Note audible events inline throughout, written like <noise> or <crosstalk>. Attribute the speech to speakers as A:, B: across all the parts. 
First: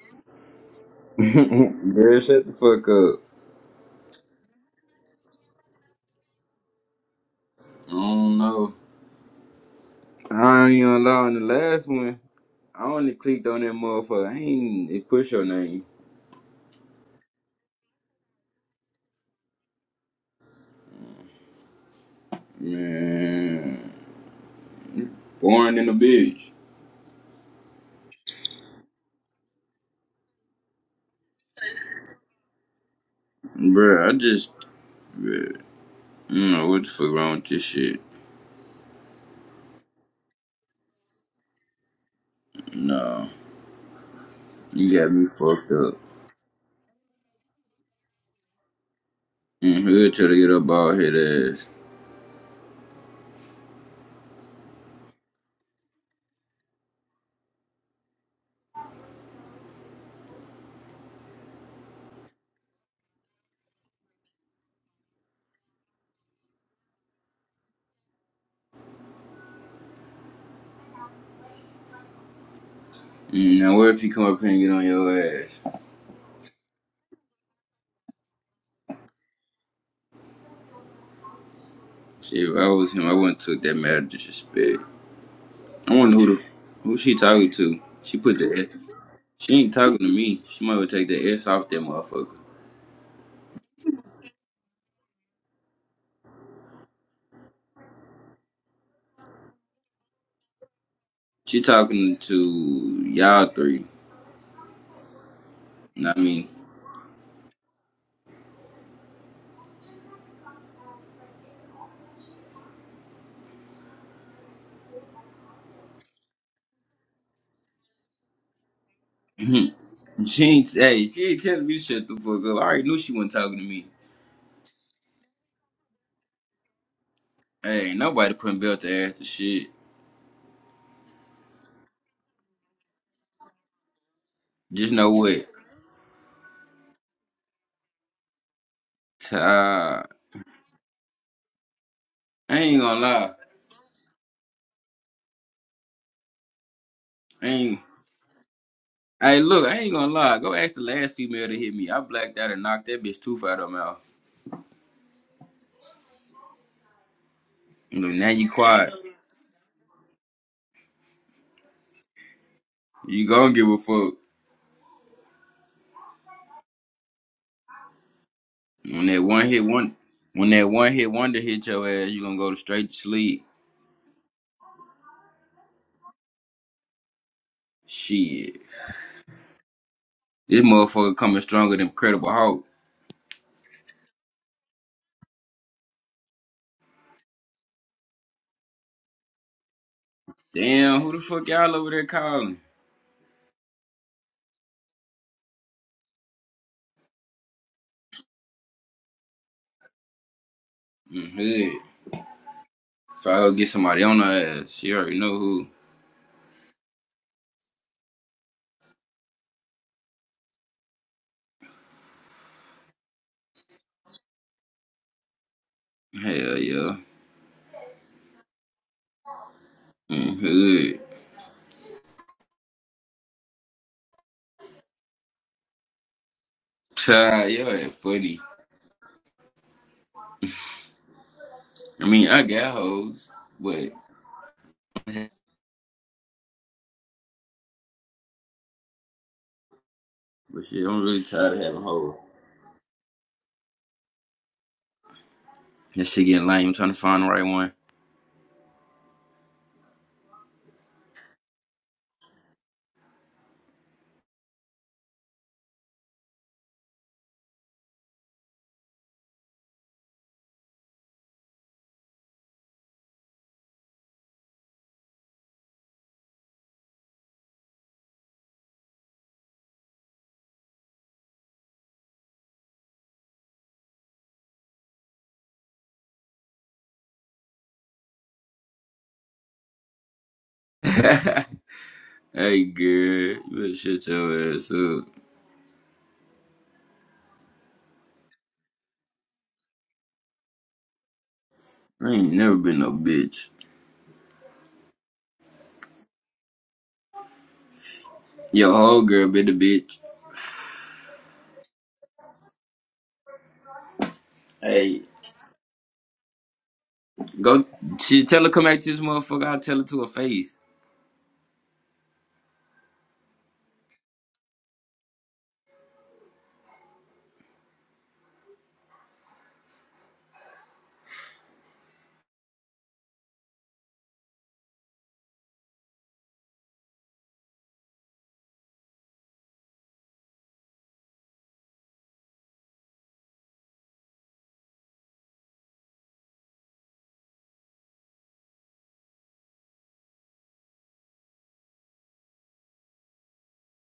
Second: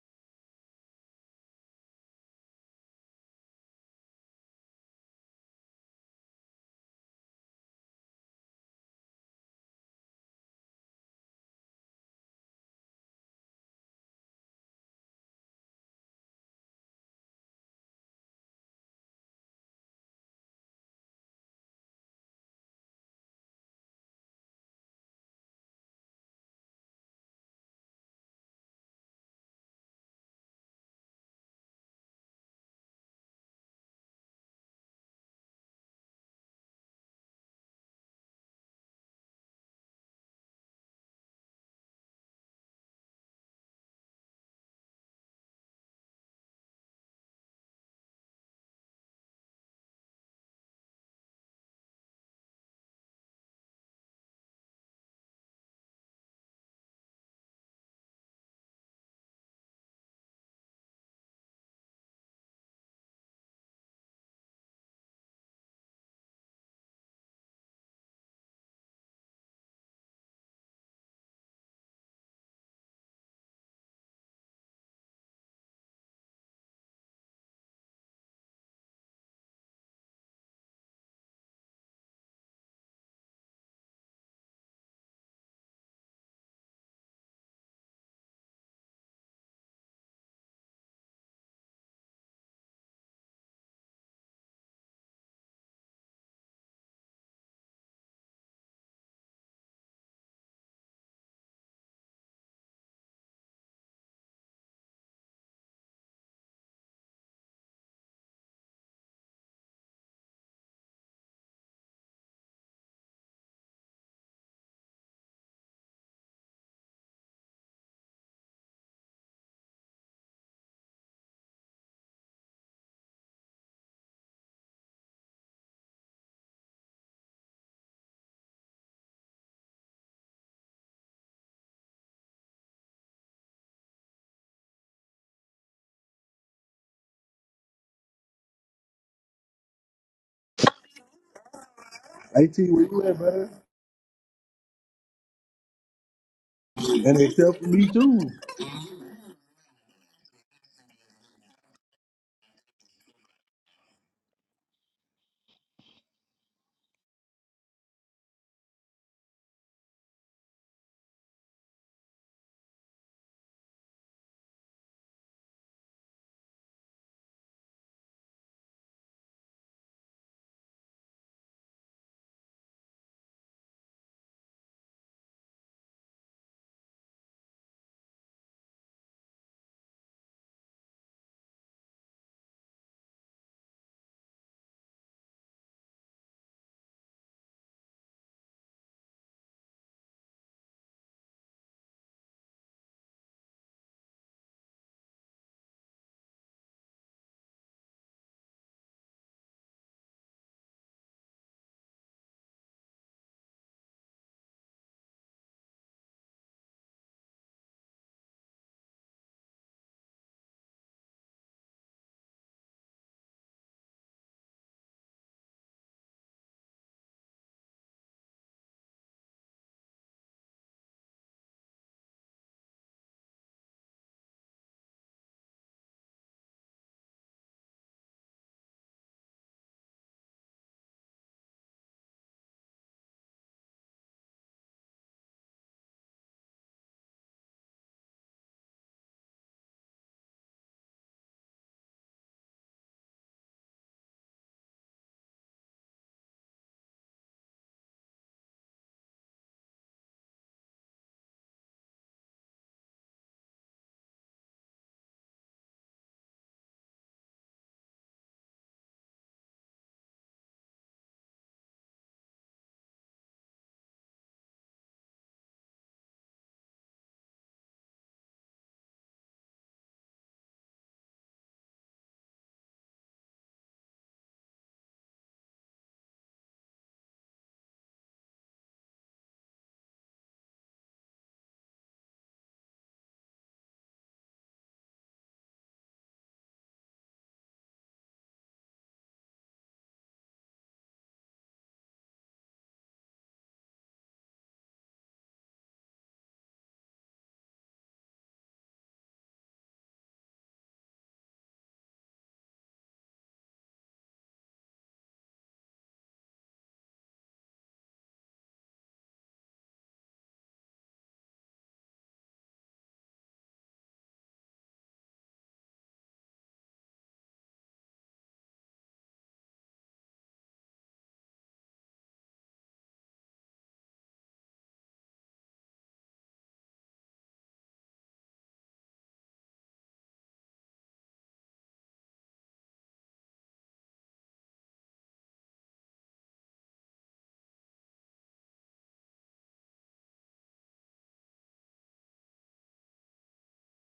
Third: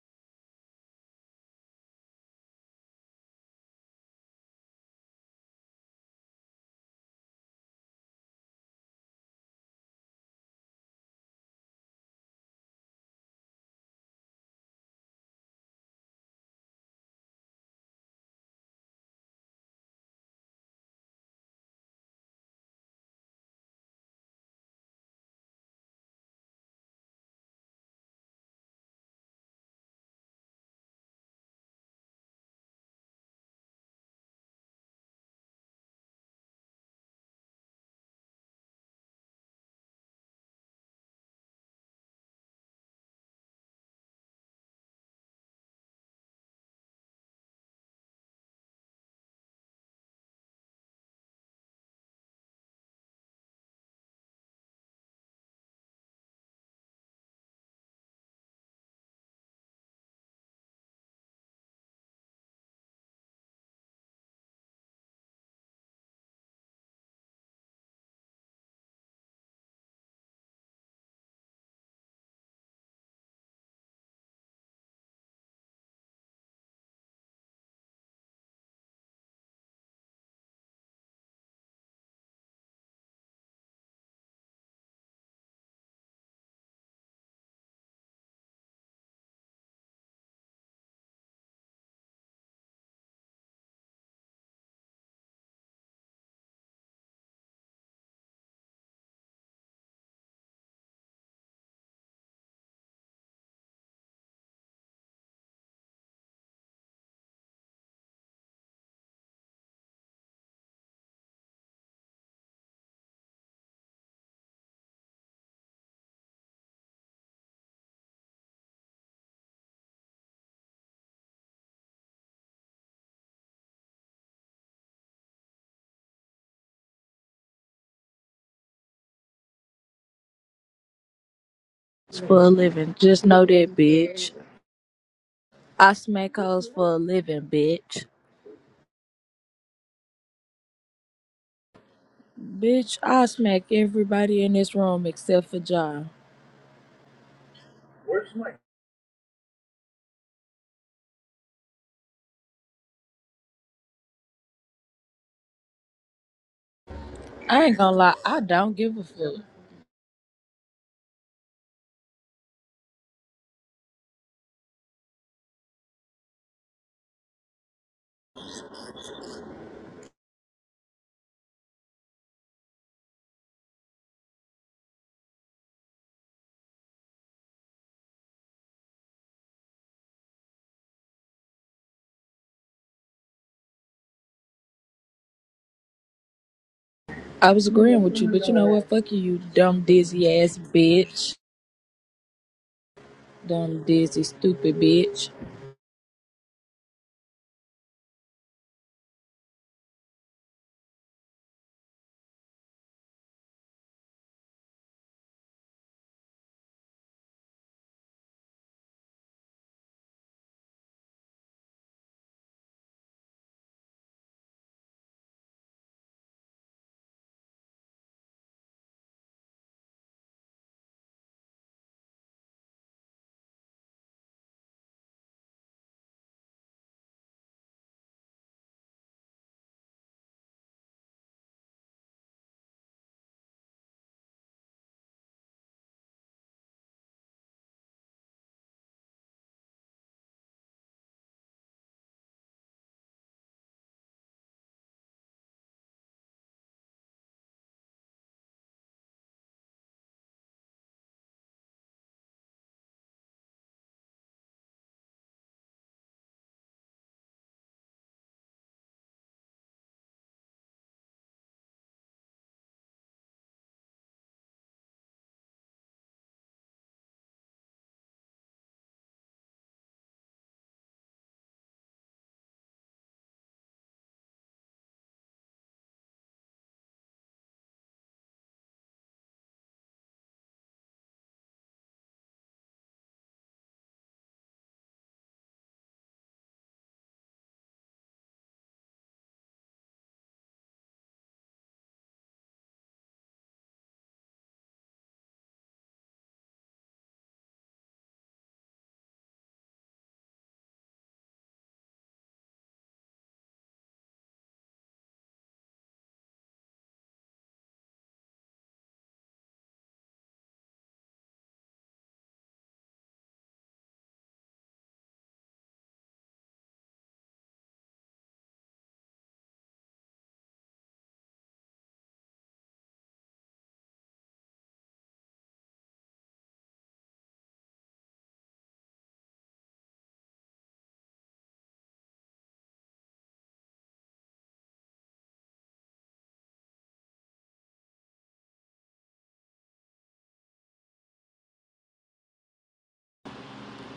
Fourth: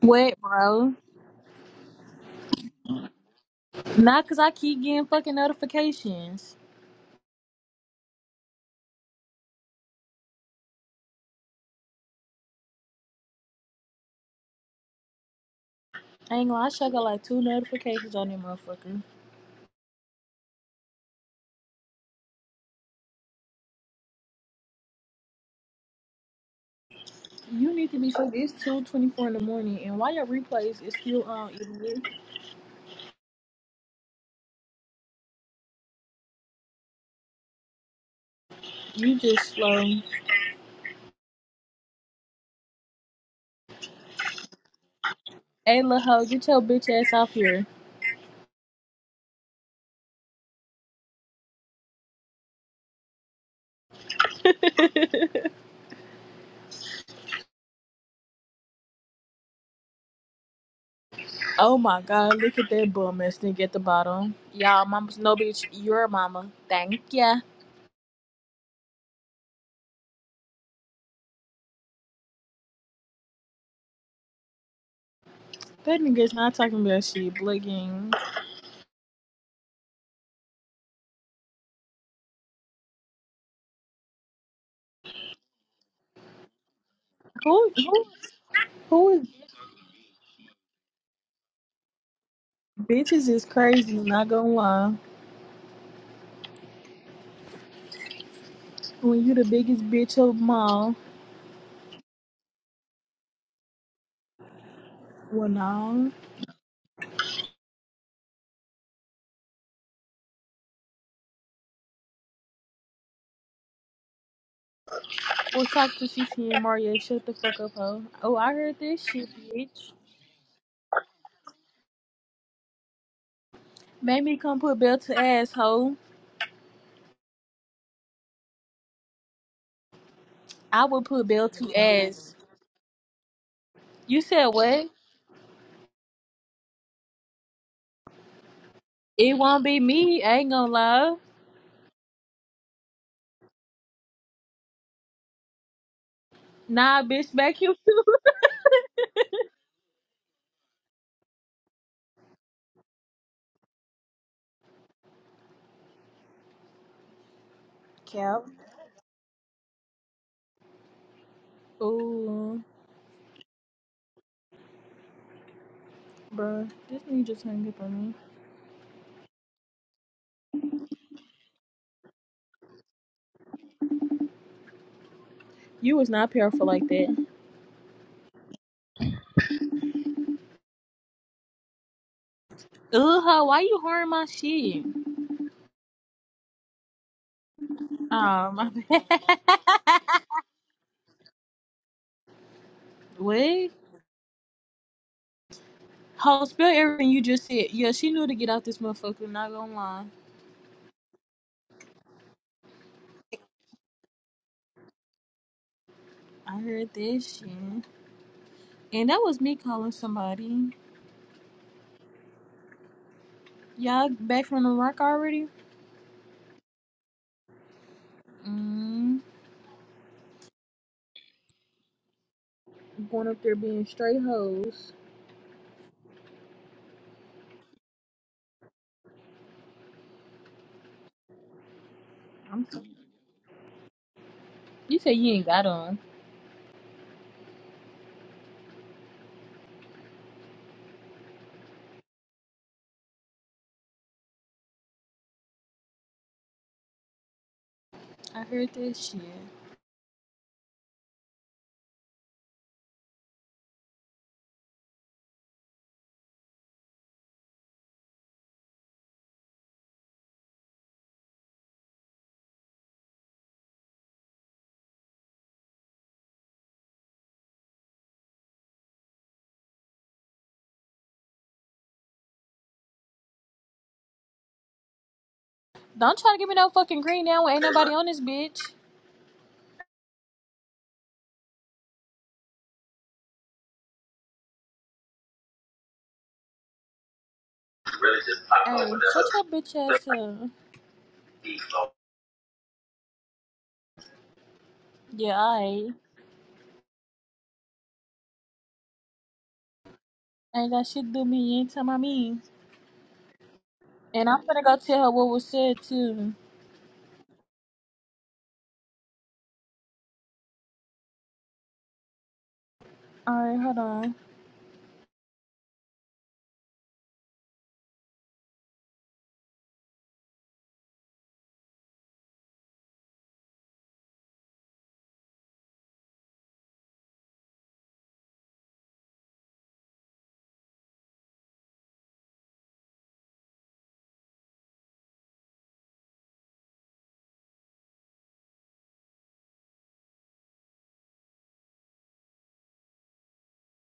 A: What, bro?
B: <laughs> Girl, shut the fuck up.
A: Not because I keep getting fucking notifications.
B: I don't know. I ain't gonna lie on the last one. I only clicked on that motherfucker. I ain't it push your name.
A: I ain't gonna, I should got like two notifications on that motherfucker.
B: Man. Born in a bitch.
A: You need to be fucking, it's 2.24 in the morning, and why your replays is still on, idiot?
B: Bruh, I just bruh, I don't know what the fuck wrong with this shit.
A: You just slow.
B: No. You got me fucked
A: Hey,
B: up.
A: lil' hoe, get your bitch ass off here.
B: And he'll try to get up all his ass.
A: <laughs> oh my god, look at that bum ass nigga at the bottom. Y'all, mama's no bitch, your mama. Thank ya.
B: Mm, Now what if he come up here and get on your ass?
A: That nigga's not talking about shit, blicking.
B: Shit, if I was him, I wouldn't took that matter disrespect. I wonder who the who she talking
A: Who,
B: to.
A: who,
B: She put the
A: who is,
B: She ain't talking to me. She might well take the S off that motherfucker.
A: bitches is crazy, not gonna lie. When you the biggest bitch of them all.
B: She talking to y'all three.
A: Well, no.
B: Not me.
A: Well, talk to CC and Mario. Shut the fuck up, hoe. Oh, I heard this shit,
B: <laughs> <clears throat>
A: bitch.
B: she ain't hey, she ain't telling me to shut the fuck up. I already knew she wasn't talking to me.
A: Made me come put bell to ass, hoe.
B: Hey, ain't nobody putting belt to ass to shit.
A: I would put bell to ass.
C: for a living. Just know that,
A: You
C: bitch.
A: said what?
B: Just know what.
C: I smack hoes for a living, bitch.
A: It won't be
B: Ta
A: me. I ain't gonna lie.
D: At,
B: I ain't
D: where
C: Bitch,
B: gonna
D: you at,
C: I
B: lie.
D: brother?
C: smack everybody in this room except for John.
A: Nah,
D: And
A: bitch,
B: I
A: back
D: except for
A: you.
B: ain't
D: me
A: too.
D: too.
B: Hey look, I ain't gonna lie. Go ask the last female to hit me. I blacked out and knocked that bitch tooth out of her mouth.
C: I ain't gonna
B: You
A: <laughs>
B: know,
C: lie,
B: now
C: I
A: Cap.
B: you
C: don't
B: quiet.
C: give a fuck.
A: Ooh,
B: You gonna give a fuck.
A: bruh. This nigga just hung up on me.
B: When that one hit one, when that one hit wonder hit your ass, you gonna go to straight to sleep.
A: You was not powerful like that. <laughs>
B: Shit, this motherfucker coming stronger than Credible Hulk.
A: Ugh, hoe, why you horn my shit?
C: I was agreeing with you, but
A: Oh,
C: you know
A: my
C: what? Fuck you, you
A: bad.
C: dumb dizzy ass
B: Damn, who the
C: bitch.
B: fuck y'all over there calling?
A: <laughs> what?
C: Dumb dizzy stupid bitch.
A: Ho, spill everything you just said. Yeah, she knew to get out this motherfucker, not gonna lie.
B: Mm, hood. If I go get somebody on her ass, she already know who.
A: I heard that shit. And that was me calling somebody. Y'all back from the rock already?
B: Hell yeah.
A: Mm.
B: Mm, hood.
A: Going up there being straight hoes.
B: Tired, y'all ain't funny. I mean, I
A: I'm
B: got
A: so-
B: hoes, but
A: You say you ain't got on.
B: but shit, I'm really tired of having hoes. That shit getting lame. I'm trying to find the right one.
A: I heard that shit. Don't try to give me no fucking green now when ain't nobody on this bitch.
B: <laughs> hey, girl, you better shut your ass up.
A: Really just pop up with Hey, shut your bitch ass up.
B: I ain't never been no bitch.
A: Yeah, I ain't.
B: Your whole girl been a bitch.
A: Ain't got shit to do me. You ain't tell my mean. And I'm finna go
B: Hey,
A: tell her what was said too.
B: go. She tell her come back to this motherfucker. I tell her to her face.
A: Alright, hold on.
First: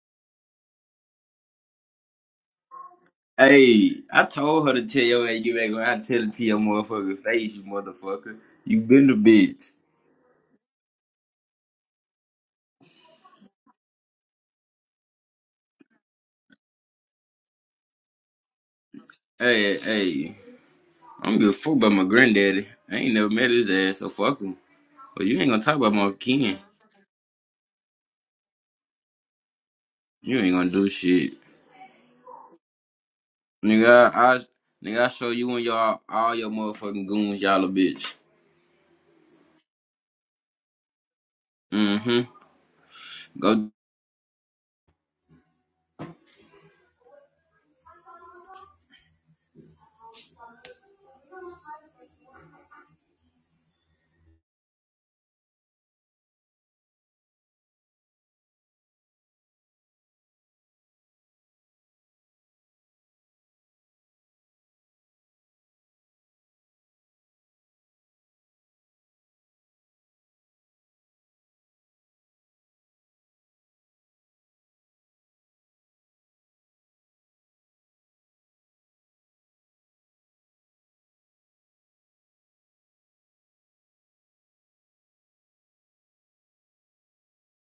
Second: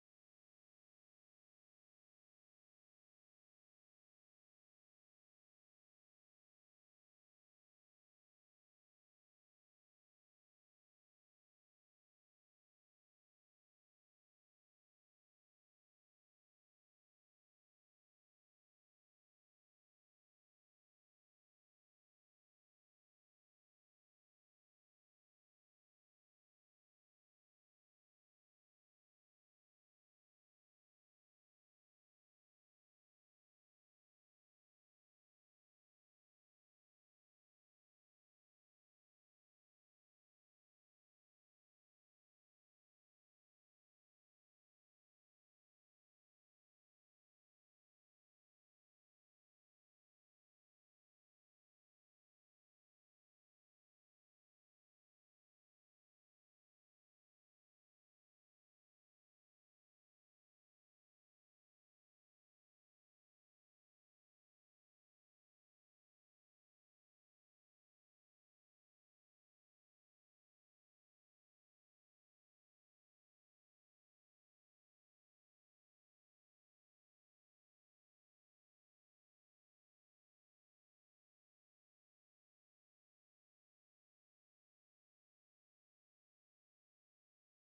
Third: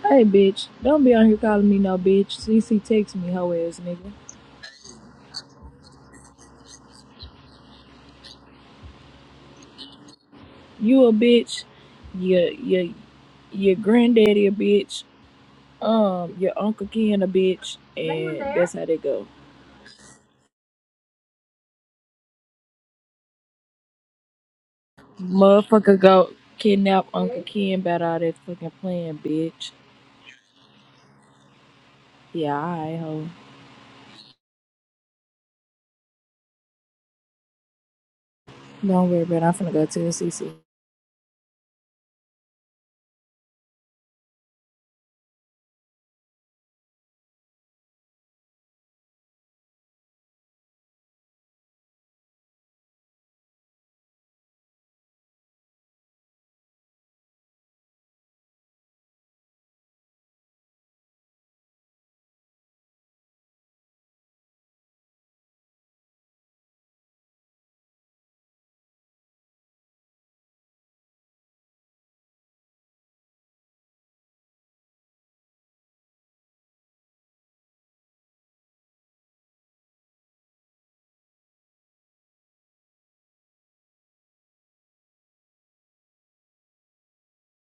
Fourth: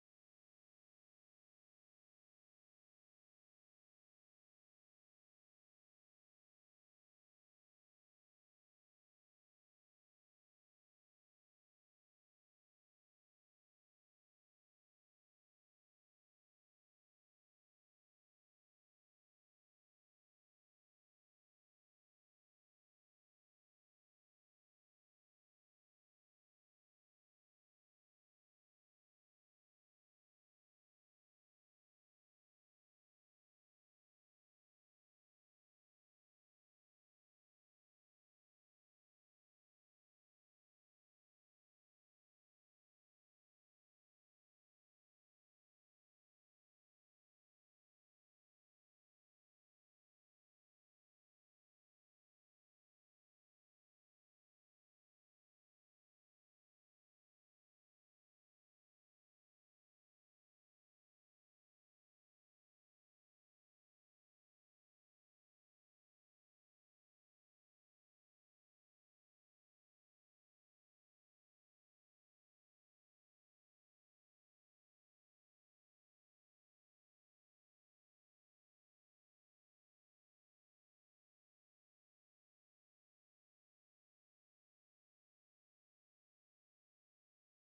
C: Hey bitch, don't be on here calling me no bitch. CC text me hoe ass
B: Hey,
C: nigga.
B: I told her to tell your ass get back when I tell it to your motherfucking face, you motherfucker. You been a bitch.
C: You a bitch. Your your your granddaddy a bitch. Um, your uncle Ken a bitch, and that's how they go.
B: Hey, hey, I don't give a fuck about my granddaddy. I ain't never met his ass, so fuck him. But you ain't gonna talk about
C: Motherfucker
B: my
C: go
B: kin.
C: kidnap Uncle Ken about all that fucking playing, bitch.
B: You ain't gonna do shit,
C: Yeah, alright, ho.
B: nigga. I, I nigga, I show you and y'all all your motherfucking goons, y'all a bitch.
C: Don't worry about it. I'm finna go to the CC.
B: Mm-hmm. Go